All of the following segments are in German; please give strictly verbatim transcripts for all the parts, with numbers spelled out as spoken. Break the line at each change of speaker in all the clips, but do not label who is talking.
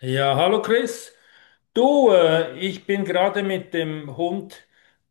Ja, hallo Chris. Du, äh, ich bin gerade mit dem Hund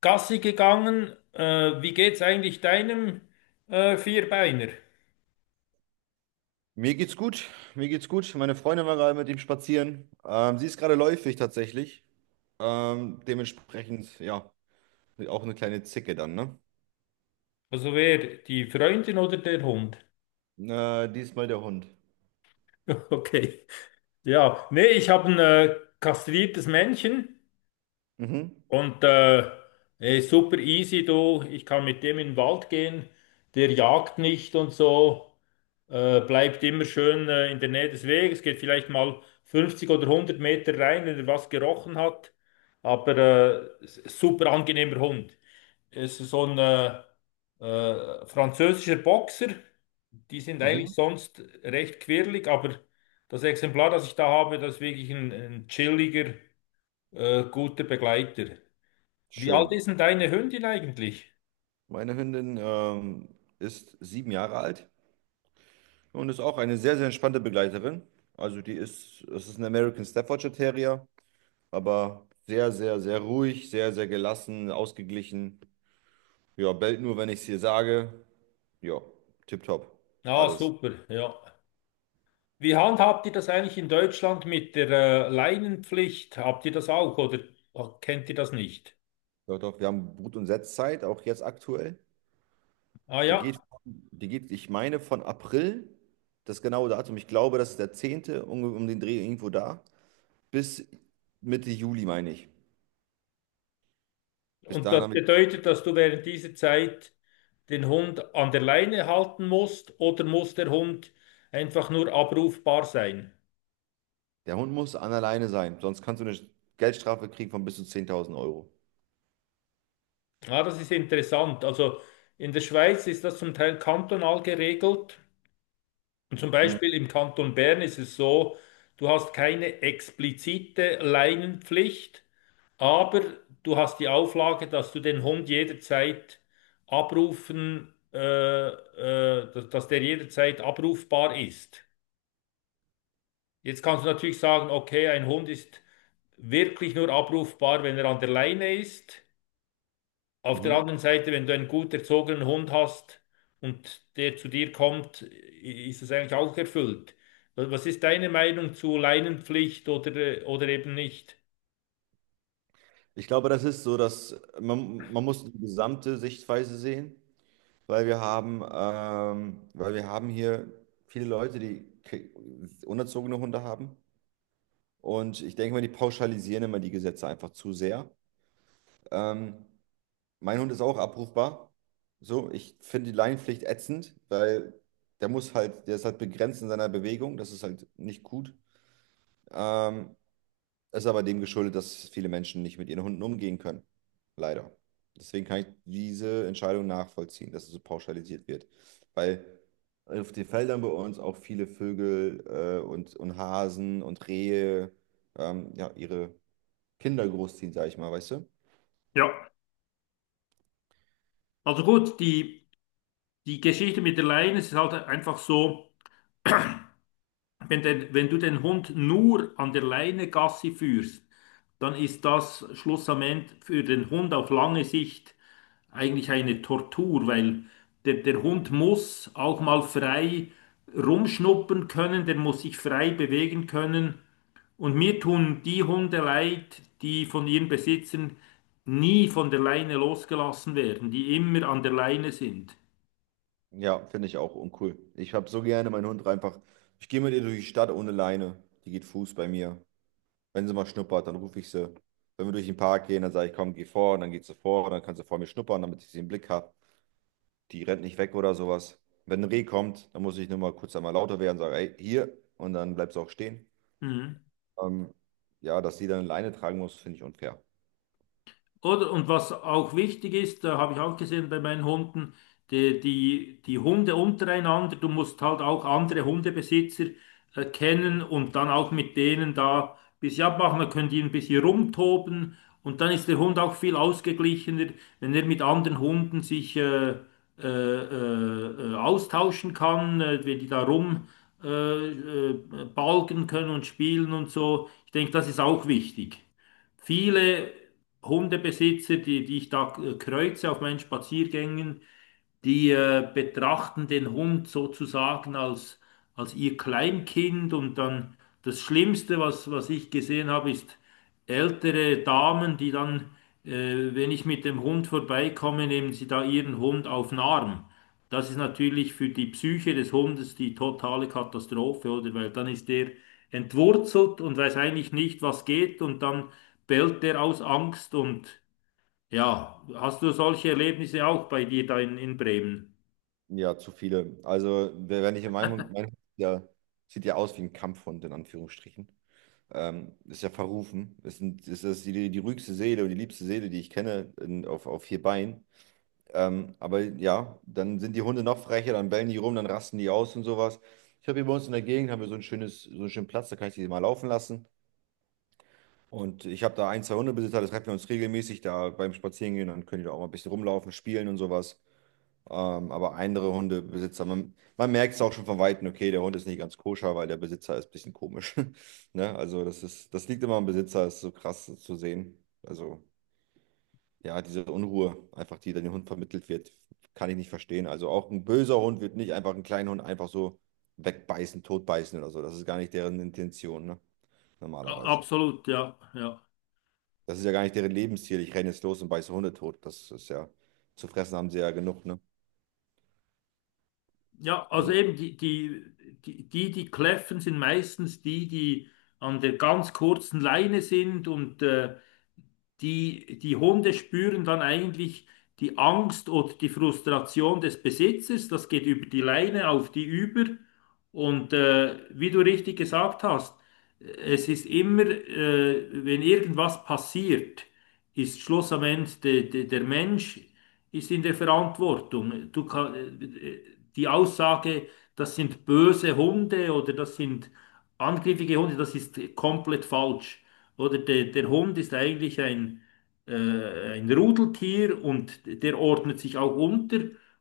Gassi gegangen. Äh, wie geht's eigentlich deinem äh, Vierbeiner?
Mir geht's gut, mir geht's gut. Meine Freundin war gerade mit ihm spazieren. Ähm, sie ist gerade läufig tatsächlich. Ähm, dementsprechend, ja, auch eine kleine Zicke dann, ne?
Also wer, die Freundin oder der Hund?
Äh, diesmal der Hund.
Okay. Ja, nee, ich habe ein äh, kastriertes Männchen.
Mhm,
Und äh, er super easy, du. Ich kann mit dem in den Wald gehen. Der jagt nicht und so. Äh, bleibt immer schön äh, in der Nähe des Weges. Geht vielleicht mal fünfzig oder hundert Meter rein, wenn er was gerochen hat. Aber äh, s- super angenehmer Hund. Es ist so ein äh, äh, französischer Boxer. Die sind
mhm.
eigentlich sonst recht quirlig, aber das Exemplar, das ich da habe, das ist wirklich ein, ein chilliger, äh, guter Begleiter. Wie alt
Schön.
ist denn deine Hündin eigentlich?
Meine Hündin ähm, ist sieben Jahre alt und ist auch eine sehr, sehr entspannte Begleiterin. Also die ist, es ist ein American Staffordshire Terrier, aber sehr, sehr, sehr ruhig, sehr, sehr gelassen, ausgeglichen. Ja, bellt nur, wenn ich es ihr sage. Ja, tipptopp.
Ah,
Alles.
super, ja. Wie handhabt ihr das eigentlich in Deutschland mit der äh, Leinenpflicht? Habt ihr das auch oder kennt ihr das nicht?
Doch, doch, wir haben Brut- und Setzzeit, auch jetzt aktuell.
Ah
Die
ja,
geht, von- die geht, ich meine, von April, das genaue Datum, ich glaube, das ist der zehnte um, um den Dreh irgendwo da, bis Mitte Juli, meine ich. Bis
und
dahin
das
haben wir,
bedeutet, dass du während dieser Zeit den Hund an der Leine halten musst oder muss der Hund einfach nur abrufbar sein?
der Hund muss an alleine sein, sonst kannst du eine Geldstrafe kriegen von bis zu zehntausend Euro.
Ah, das ist interessant. Also in der Schweiz ist das zum Teil kantonal geregelt. Und zum
Mhm.
Beispiel im Kanton Bern ist es so, du hast keine explizite Leinenpflicht, aber du hast die Auflage, dass du den Hund jederzeit abrufen, äh, äh, dass, dass der jederzeit abrufbar ist. Jetzt kannst du natürlich sagen, okay, ein Hund ist wirklich nur abrufbar, wenn er an der Leine ist. Auf der
Mhm.
anderen Seite, wenn du einen gut erzogenen Hund hast und der zu dir kommt, i- ist es eigentlich auch erfüllt. Wa- Was ist deine Meinung zu Leinenpflicht oder, äh, oder eben nicht?
Ich glaube, das ist so, dass man, man muss die gesamte Sichtweise sehen, weil wir haben, ähm, weil wir haben hier viele Leute, die ke- unerzogene Hunde haben. Und ich denke mal, die pauschalisieren immer die Gesetze einfach zu sehr. Ähm, Mein Hund ist auch abrufbar. So, ich finde die Leinenpflicht ätzend, weil der muss halt, der ist halt begrenzt in seiner Bewegung. Das ist halt nicht gut. Ähm, Ist aber dem geschuldet, dass viele Menschen nicht mit ihren Hunden umgehen können. Leider. Deswegen kann ich diese Entscheidung nachvollziehen, dass es so pauschalisiert wird. Weil auf den Feldern bei uns auch viele Vögel äh, und, und Hasen und Rehe ähm, ja, ihre Kinder großziehen, sag ich mal, weißt du?
Ja, also gut, die, die Geschichte mit der Leine es ist halt einfach so. Wenn, der, wenn du den Hund nur an der Leine Gassi führst, dann ist das schlussendlich für den Hund auf lange Sicht eigentlich eine Tortur, weil der, der Hund muss auch mal frei rumschnuppern können, der muss sich frei bewegen können. Und mir tun die Hunde leid, die von ihren Besitzern nie von der Leine losgelassen werden, die immer an der Leine sind.
Ja, finde ich auch uncool. Ich habe so gerne meinen Hund einfach. Ich gehe mit ihr durch die Stadt ohne Leine. Die geht Fuß bei mir. Wenn sie mal schnuppert, dann rufe ich sie. Wenn wir durch den Park gehen, dann sage ich, komm, geh vor. Und dann geht sie vor. Und dann kann sie vor mir schnuppern, damit ich sie im Blick habe. Die rennt nicht weg oder sowas. Wenn ein Reh kommt, dann muss ich nur mal kurz einmal lauter werden und sage, ey, hier. Und dann bleibt sie auch stehen.
Mhm.
Ähm, ja, dass sie dann eine Leine tragen muss, finde ich unfair.
Oder, und was auch wichtig ist, da habe ich auch gesehen bei meinen Hunden, die, die, die Hunde untereinander, du musst halt auch andere Hundebesitzer äh, kennen und dann auch mit denen da ein bisschen abmachen, dann können die ein bisschen rumtoben und dann ist der Hund auch viel ausgeglichener, wenn er mit anderen Hunden sich äh, äh, äh, äh, austauschen kann, äh, wenn die da rum äh, äh, balgen können und spielen und so. Ich denke, das ist auch wichtig viele Hundebesitzer, die, die ich da äh, kreuze auf meinen Spaziergängen, die äh, betrachten den Hund sozusagen als, als ihr Kleinkind und dann das Schlimmste, was, was ich gesehen habe, ist ältere Damen, die dann, äh, wenn ich mit dem Hund vorbeikomme, nehmen sie da ihren Hund auf den Arm. Das ist natürlich für die Psyche des Hundes die totale Katastrophe, oder? Weil dann ist der entwurzelt und weiß eigentlich nicht, was geht und dann bellt der aus Angst und ja, hast du solche Erlebnisse auch bei dir da in, in Bremen?
Ja, zu viele. Also, wer- wenn ich in meinem, mein Hund, der sieht ja aus wie ein Kampfhund, in Anführungsstrichen. Ähm, ist ja verrufen. Ist, ein, ist das die, die ruhigste Seele und die liebste Seele, die ich kenne in, auf, auf vier Beinen. Ähm, aber ja, dann sind die Hunde noch frecher, dann bellen die rum, dann rasten die aus und sowas. Ich habe hier bei uns in der Gegend haben wir so ein schönes, so einen schönen Platz, da kann ich die mal laufen lassen. Und ich habe da ein, zwei Hundebesitzer, das treffen wir uns regelmäßig da beim Spazierengehen, dann können die da auch mal ein bisschen rumlaufen, spielen und sowas. Ähm, aber andere Hundebesitzer, man, man merkt es auch schon von Weitem, okay, der Hund ist nicht ganz koscher, weil der Besitzer ist ein bisschen komisch. Ne? Also das ist, das liegt immer am Besitzer, ist so krass zu sehen. Also ja, diese Unruhe, einfach die dann dem Hund vermittelt wird, kann ich nicht verstehen. Also auch ein böser Hund wird nicht einfach einen kleinen Hund einfach so wegbeißen, totbeißen oder so. Das ist gar nicht deren Intention, ne?
A-
Normalerweise.
Absolut, ja, ja.
Das ist ja gar nicht deren Lebensziel. Ich renne jetzt los und beiße Hunde tot. Das ist ja, zu fressen haben sie ja genug, ne?
Ja, also
Also
eben die, die, die, die, die kläffen, sind meistens die, die an der ganz kurzen Leine sind und äh. Die, die Hunde spüren dann eigentlich die Angst oder die Frustration des Besitzers. Das geht über die Leine auf die über. Und äh, wie du richtig gesagt hast, es ist immer, äh, wenn irgendwas passiert, ist Schluss am Ende de, de, der Mensch ist in der Verantwortung. Du kann, äh, die Aussage, das sind böse Hunde oder das sind angrifffige Hunde, das ist komplett falsch. Oder der, der Hund ist eigentlich ein, äh, ein Rudeltier und der ordnet sich auch unter.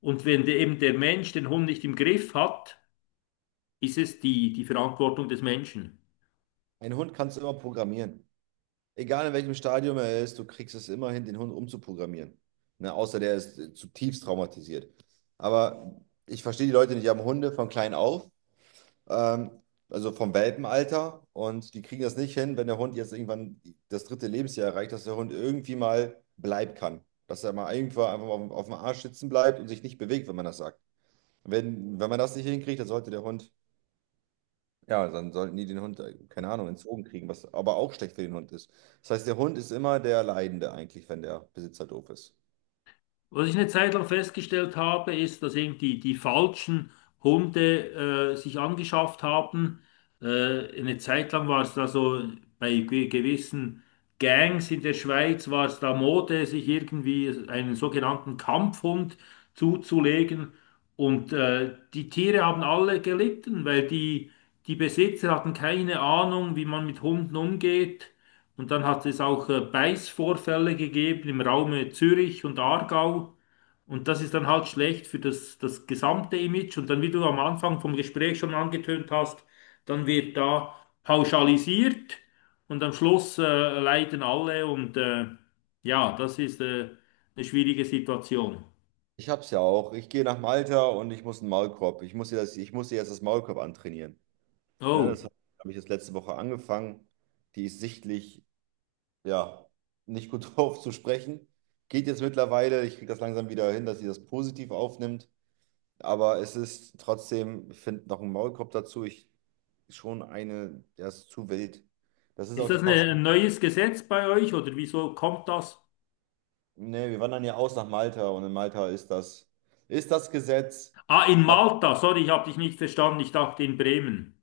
Und wenn der, eben der Mensch den Hund nicht im Griff hat, ist es die, die Verantwortung des Menschen.
einen Hund kannst du immer programmieren. Egal in welchem Stadium er ist, du kriegst es immer hin, den Hund umzuprogrammieren. Ne? Außer der ist äh, zutiefst traumatisiert. Aber ich verstehe die Leute nicht, die haben Hunde von klein auf, ähm, also vom Welpenalter, und die kriegen das nicht hin, wenn der Hund jetzt irgendwann das dritte Lebensjahr erreicht, dass der Hund irgendwie mal bleiben kann. Dass er mal irgendwann einfach mal auf, auf dem Arsch sitzen bleibt und sich nicht bewegt, wenn man das sagt. Wenn, wenn man das nicht hinkriegt, dann sollte der Hund ja, dann sollten die den Hund, äh, keine Ahnung, entzogen kriegen, was aber auch schlecht für den Hund ist. Das heißt, der Hund ist immer der Leidende eigentlich, wenn der Besitzer doof ist.
Was ich eine Zeit lang festgestellt habe, ist, dass irgendwie die falschen Hunde äh, sich angeschafft haben. Äh, eine Zeit lang war es da so, bei ge- gewissen Gangs in der Schweiz war es da Mode, sich irgendwie einen sogenannten Kampfhund zuzulegen. Und äh, die Tiere haben alle gelitten, weil die, die Besitzer hatten keine Ahnung, wie man mit Hunden umgeht. Und dann hat es auch äh, Beißvorfälle gegeben im Raum Zürich und Aargau. Und das ist dann halt schlecht für das, das gesamte Image. Und dann, wie du am Anfang vom Gespräch schon angetönt hast, dann wird da pauschalisiert und am Schluss äh, leiden alle. Und äh, ja, das ist äh, eine schwierige Situation.
Ich hab's ja auch. Ich gehe nach Malta und ich muss einen Maulkorb. Ich muss ihr das, ich muss ihr jetzt das Maulkorb antrainieren. Ne,
Oh,
das habe ich jetzt letzte Woche angefangen. Die ist sichtlich, ja, nicht gut drauf zu sprechen. Geht jetzt mittlerweile. Ich kriege das langsam wieder hin, dass sie das positiv aufnimmt. Aber es ist trotzdem, ich finde noch ein Maulkorb dazu, ich schon eine, der ist zu wild. Das ist
ist
auch die
das eine,
Pauschale.
ein neues Gesetz bei euch oder wieso kommt das?
Nee, wir wandern ja aus nach Malta und in Malta ist das, ist das Gesetz.
Ah, in
Ab,
Malta, sorry, ich habe dich nicht verstanden. Ich dachte in Bremen.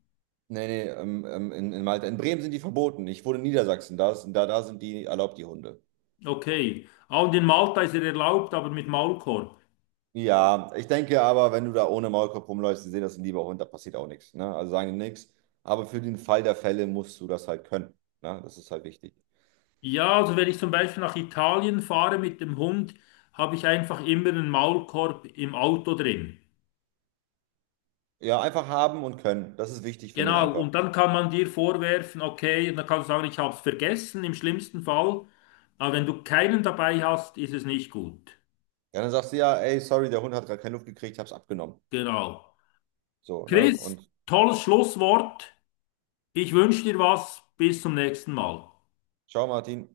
nee, nee, ähm, ähm, in, in Malta. In Bremen sind die verboten. Ich wohne in Niedersachsen, da, ist, da, da sind die erlaubt, die Hunde.
Okay. Ah, und in Malta ist er erlaubt, aber mit Maulkorb.
Ja, ich denke aber, wenn du da ohne Maulkorb rumläufst, die sehen das ein lieber Hund, da passiert auch nichts. Ne? Also sagen die nichts. Aber für den Fall der Fälle musst du das halt können. Ne? Das ist halt wichtig.
Ja, also wenn ich zum Beispiel nach Italien fahre mit dem Hund, habe ich einfach immer einen Maulkorb im Auto drin.
Ja, einfach haben und können. Das ist wichtig, finde ich
Genau,
einfach.
und dann kann man dir vorwerfen, okay, und dann kannst du sagen, ich habe es vergessen im schlimmsten Fall. Aber wenn du keinen dabei hast, ist es nicht gut.
Ja, dann sagst du ja, ey, sorry, der Hund hat gerade keine Luft gekriegt, ich hab's abgenommen.
Genau.
So, ne?
Chris,
Und
tolles Schlusswort. Ich wünsche dir was. Bis zum nächsten Mal.
ciao, Martin.